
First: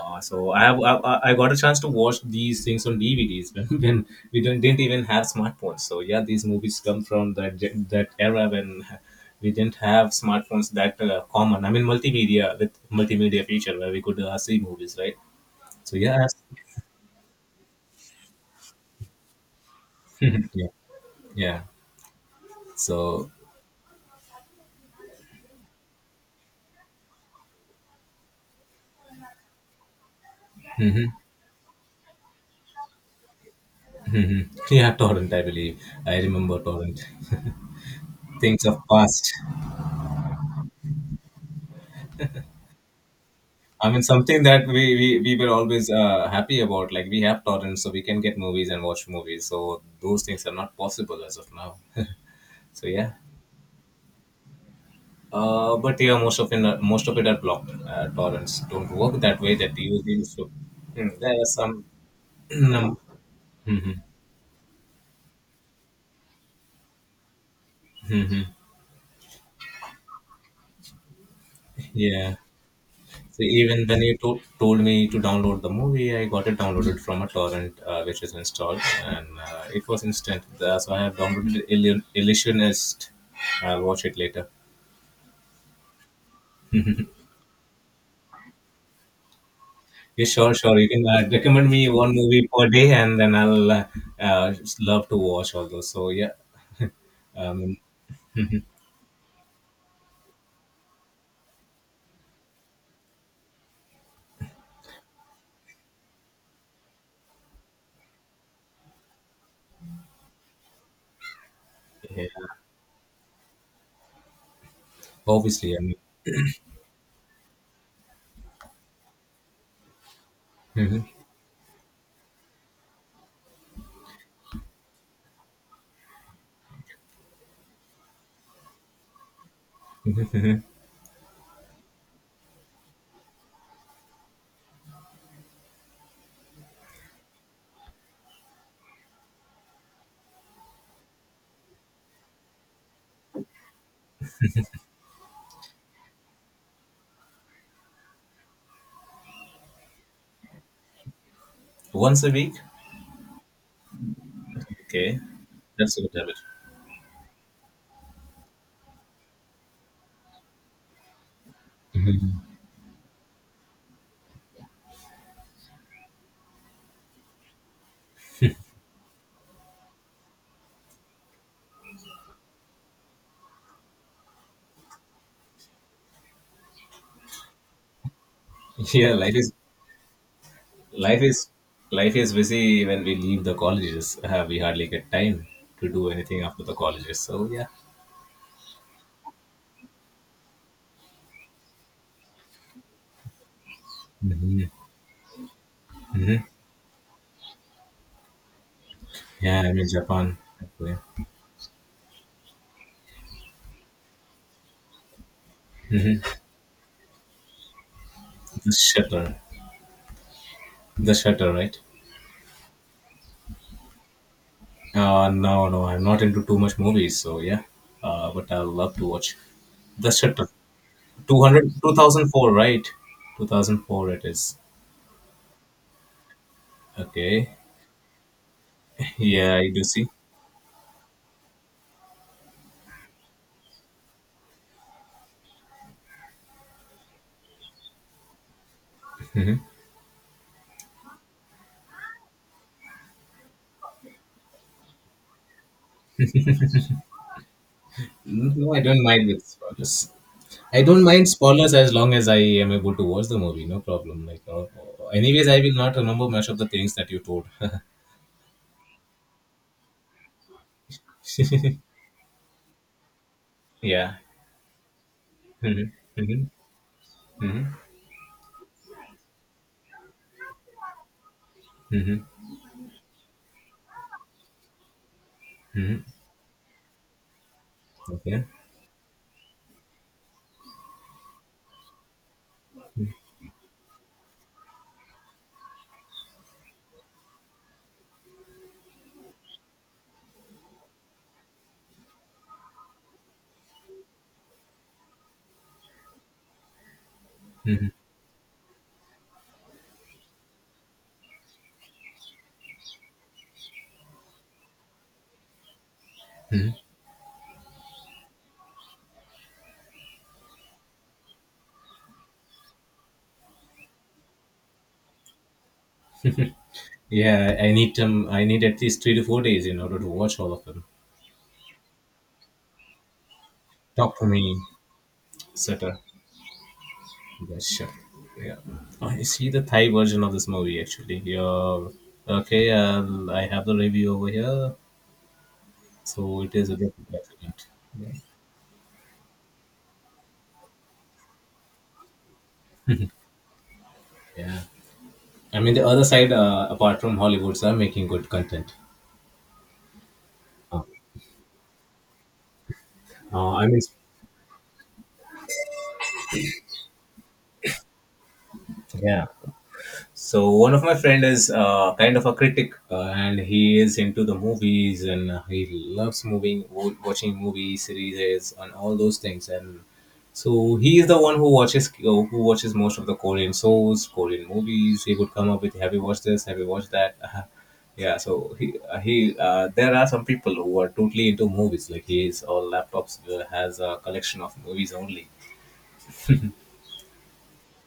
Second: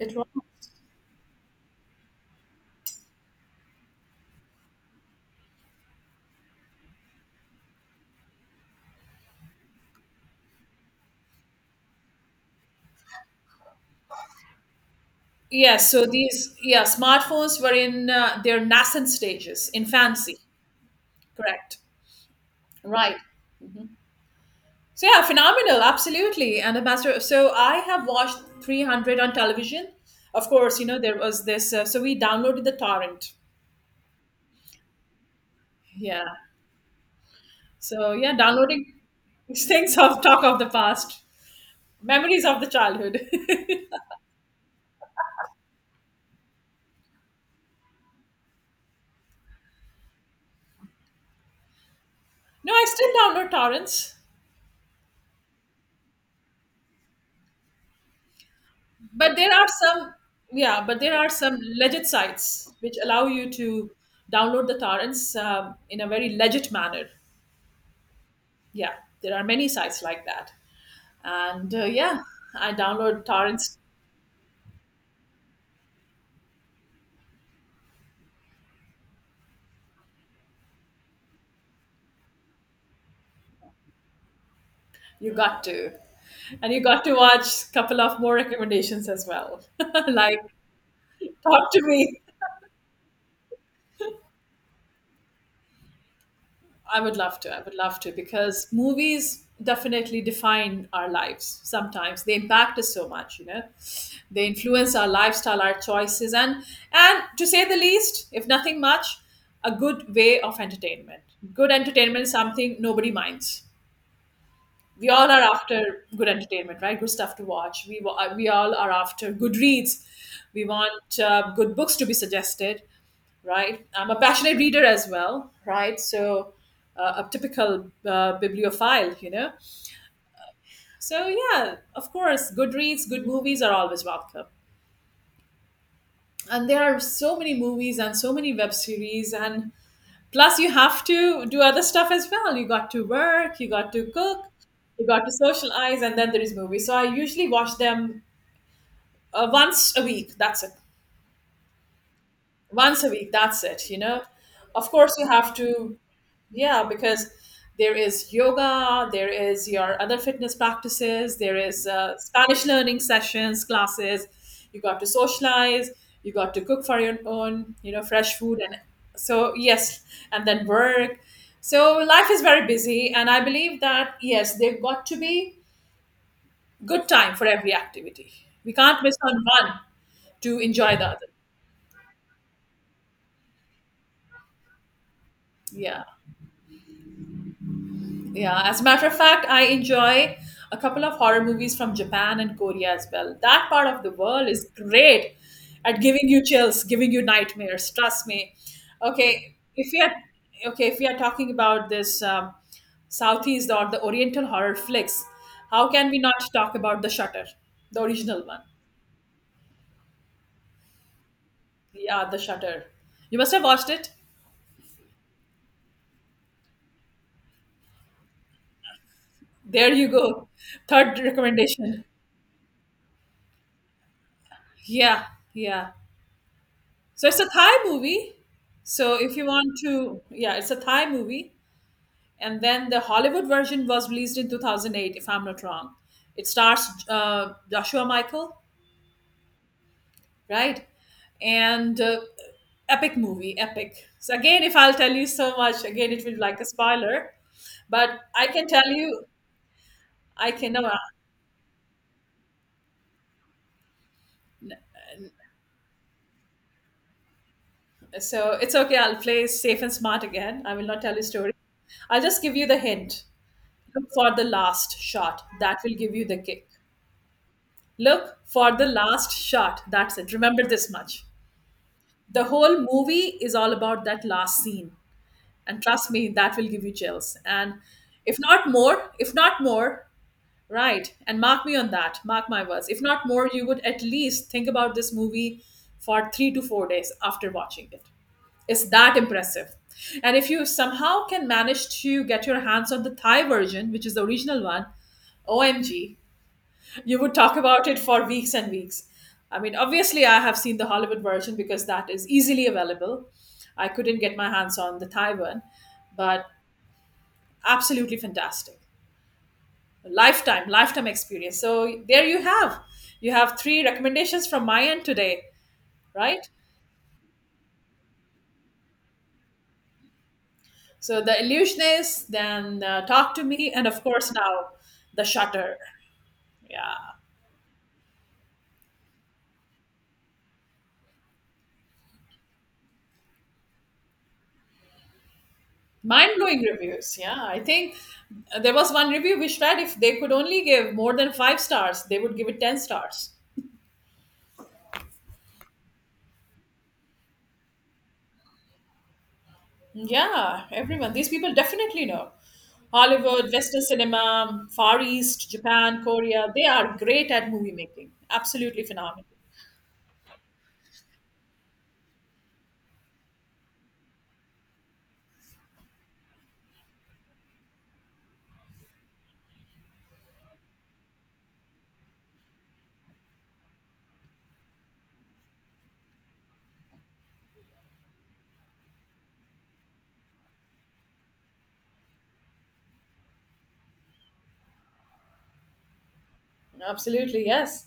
it was.
So I have I, I I got a chance to watch these things on D V Ds when, when we didn't, didn't even have smartphones. So yeah, these movies come from that gen- that era when we didn't have smartphones that uh, common. I mean, multimedia with multimedia feature where we could uh, see movies, right?
Yeah,
So
so
yeah, I've
these,
seen-
yeah, smartphones were in uh, their nascent stages, in fancy.
yeah, yeah.
Correct. Right.
So
So yeah, phenomenal, absolutely. And Ambassador, so I have watched three hundred on television. Of course, you know, there was this, uh, so we downloaded the torrent.
yeah, torrent. I believe I
Yeah.
remember torrent.
So yeah,
Things of
downloading
past.
things of talk of the past, memories of the childhood. No,
I mean, something that we, we, we were always uh, happy about. Like, we have torrents, so we can get movies and watch movies. So those things are not possible as of now.
I
So,
still
yeah.
download torrents,
Uh, but yeah, most of it, most of it are blocked. Uh, torrents don't work
but
that
there
way
are
that they use
some,
used to.
yeah, but
Hmm.
there are
There are
some
some.
legit sites which allow you to
Mhm.
download the torrents, um, in a very legit manner.
Mhm.
Yeah, there are many sites like that, and uh, yeah,
Yeah.
I download
So
torrents.
even when you to- told me to download the movie, I got it downloaded from a torrent, uh, which is installed, and uh, it was instant. Uh, so I have downloaded Illu- Illusionist. I'll watch it later.
You got to, and you got to watch couple of more recommendations as well,
Yeah,
like
sure, sure. You can uh,
talk
recommend
to
me one
me.
movie per day, and then I'll uh, uh, just love to watch all those. So yeah,
I would love to. I would
um,
love to because movies definitely define our lives. Sometimes they impact us so much, you know, they influence our lifestyle, our choices, and and to say the least, if nothing much, a good way of entertainment. Good entertainment is something nobody minds. We all are
obviously, I mean,
after good entertainment, right? Good stuff to watch. We wa- we all are after good reads. We
mhm.
want uh, good books to be suggested, right? I'm a passionate reader as well, right? So uh, a typical uh, bibliophile, you know. So yeah, of course, good reads, good movies are always welcome. And there are so many movies and so many web series. And plus, you have to do other stuff as well. You got to work, you got to cook, you got to socialize, and then there is movies. So I usually watch them uh, once a week. That's it.
Once a week.
Once a week. That's it. You know. Of course,
Okay,
you have to,
that's a good habit.
yeah, because there is yoga, there is your other fitness practices, there is uh, Spanish learning sessions, classes. You got to socialize, you got to cook for your own, you know, fresh food, and so yes, and then work. So life is very busy, and I believe that yes, there got to be good time for every activity. We can't
Yeah,
miss
life
on
is
one to enjoy the
life
other.
is life is busy when we leave the colleges. Uh, we hardly get time to
Yeah.
do anything after the colleges. So yeah.
Yeah, as a matter of fact, I enjoy a couple of horror movies from Japan and Korea as well. That part of the world is
Hmm.
great at giving
Hmm.
you chills, giving you nightmares. Trust me. Okay,
Yeah, I'm in
if we are
Japan.
okay,
Okay.
if we are talking about this um, Southeast or the Oriental horror flicks, how can we
Mm-hmm.
not talk about The Shutter, the original one?
The Shutter. The Shutter, right?
Yeah, The Shutter. You must have watched it.
Uh, no, no, I'm not into too much movies. So yeah, uh, but I love to watch
There you
The
go.
Shutter.
Third
Two hundred, two
recommendation.
thousand four, right? two thousand four it is.
Yeah, yeah. So it's a
Okay.
Thai movie. So if you
Yeah,
want
I do see.
to, yeah, it's a Thai movie. And then the Hollywood version was released in two thousand eight, if I'm not wrong. It stars uh, Joshua Michael, right? And uh, epic movie, epic. So again, if I'll tell you so much, again, it will be like a spoiler. But I can
No, I
tell
don't
you,
mind with spoilers.
I can
I
no. uh,
don't mind spoilers as long as I am able to watch the movie. No problem. Like, uh, anyways, I will not remember much of the things that you told.
So it's okay. I'll play safe and smart again. I will not tell you story. I'll just give you the hint. Look
Yeah.
for the last shot. That will give
Mm-hmm.
you the
Mm-hmm.
kick.
Mm-hmm.
Look for the last shot. That's it. Remember this much.
Mm-hmm.
The whole movie is all about that last scene. And
Hmm.
trust me, that will give you chills. And if
Okay.
not more, if not more, right. And mark me on that. Mark my words. If not more, you would at least think about this movie for three to four days after watching it. It's that impressive. And if you somehow can manage to get your hands on the Thai version, which is the original one, O M G, you would talk about it for weeks and weeks. I mean, obviously, I have seen the Hollywood version because that is easily available. I couldn't get my hands on the Thai one, but absolutely fantastic. Lifetime, lifetime experience. So there you have. You have three recommendations from my end today, right?
Yeah, I need um, I need at least three to four days in order to watch all of them.
So The Illusionist, then uh, Talk to Me, and of
Talk to
course
me,
now The Shutter.
Sutter.
Yeah.
Yeah, sure. Yeah. I see the Thai version of this movie actually. Yeah. Okay. Uh, I have the review over here.
Mind
So it
blowing
is a bit
reviews. Yeah, I
difficult.
think
Yeah.
there was one review which read, if they could only give more than five stars, they would give it ten stars.
Yeah. I mean, the other side, uh, apart from Hollywoods, are making good content.
Yeah,
Uh,
everyone. These people definitely know. Hollywood,
uh, I mean,
Western cinema, Far East, Japan, Korea, they are great at movie making. Absolutely phenomenal.
yeah. So one of my friend is uh, kind of a critic, uh, and he is into the movies, and uh, he loves moving, wo- watching movie series, and all those things. And so he is the one who watches uh, who watches most of the Korean shows, Korean movies. He would come up with, "Have you watched this? Have you watched that?" Yeah. So he uh, he uh, there are some people who are totally into movies. Like he is all laptops uh, has a collection of movies only.
Absolutely, yes.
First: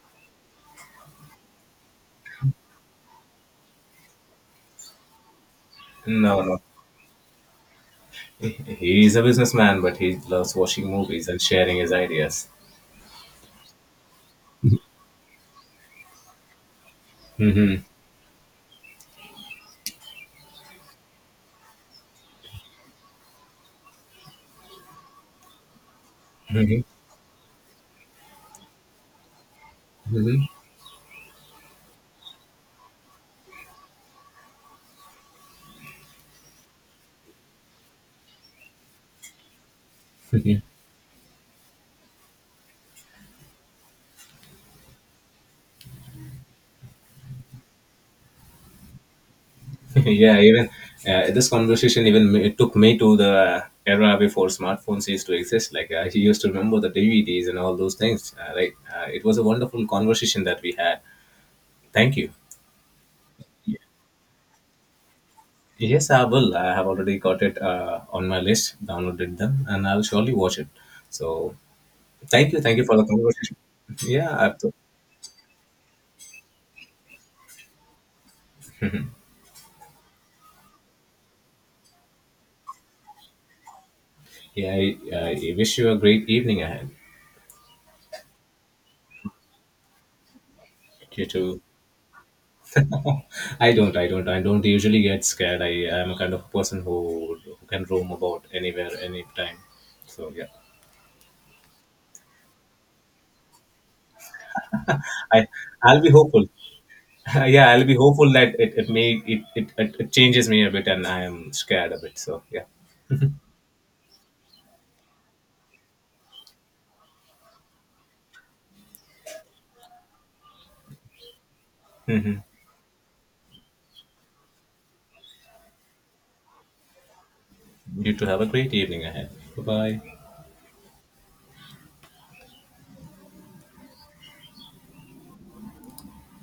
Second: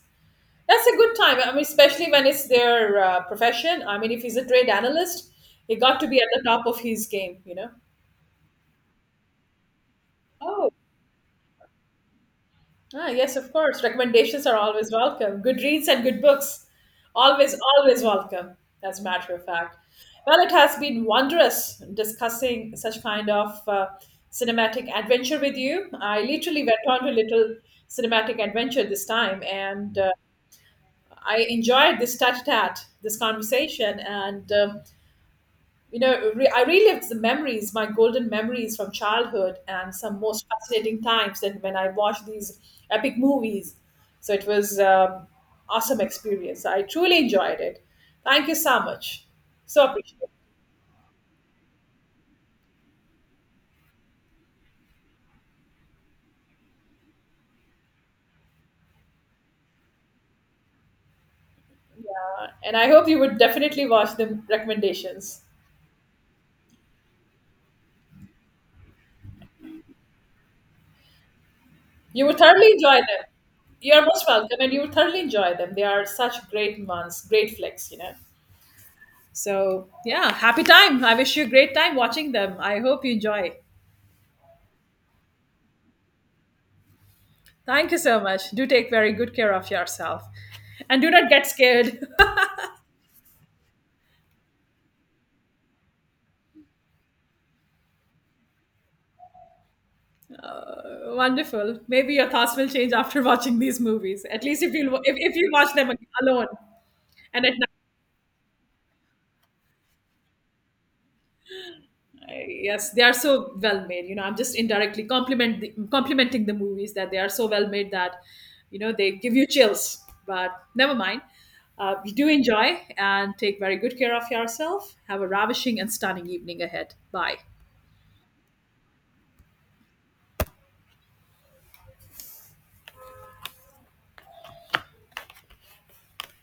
That's a good time. I mean, especially when it's their uh, profession. I mean, if he's a trade analyst, he got to be at
No,
the
no.
top of his game, you know?
He is a businessman, but he loves
Oh,
watching movies and sharing his ideas.
ah, yes, of course. Recommendations are always welcome. Good reads and good books. Always,
Hmm.
always welcome, as a matter of fact. Well, it has been wondrous discussing such kind of uh, cinematic adventure with you. I literally went
Hmm.
on to little cinematic adventure this time, and uh,
Hmm.
I enjoyed this tat tat, this conversation, and um, you know, re- I relived the memories, my golden memories from childhood and some most fascinating times that when I watched these epic movies. So it was um, awesome experience. I truly enjoyed it. Thank you so much. So appreciate it.
Yeah, even uh, this conversation even ma- took me to the era before smartphones used to exist. Like I used to remember the D V Ds and all those things. Uh, like uh, it was a wonderful conversation that we had. Thank you.
Uh, And I hope you would
Y-
definitely watch the recommendations.
Yes, I will. I have already got it uh, on my list, downloaded them, and I'll surely watch it. So
You would
thank you,
thoroughly
thank you for
enjoy
the
them.
conversation.
You're most
Yeah, I
welcome, and you would thoroughly enjoy them. They are such great ones, great flicks, you know. So yeah, happy time. I wish you a great time watching them. I hope you enjoy.
Yeah, I, I wish you a great evening ahead.
Thank you so much. Do take very good care of yourself. And do
You
not get
too.
scared.
I don't, I don't, I don't usually get scared. I am a kind of person who, who can roam about anywhere, anytime. So yeah,
Uh, wonderful. Maybe your thoughts will change after watching these movies. At least if you if, if
I
you watch them
I'll be hopeful.
alone and at night.
Yeah, I'll be hopeful that it, it may it, it it it changes me a bit and I am scared a bit.
Uh,
So yeah.
Yes, they are so well made. You know, I'm just indirectly compliment the, complimenting the movies that they are so well made that, you know, they give you chills. But never mind. Uh, you do
Hmm.
enjoy and take very good care of yourself. Have a ravishing and stunning evening ahead. Bye.
You too. Have a great evening ahead. Bye bye.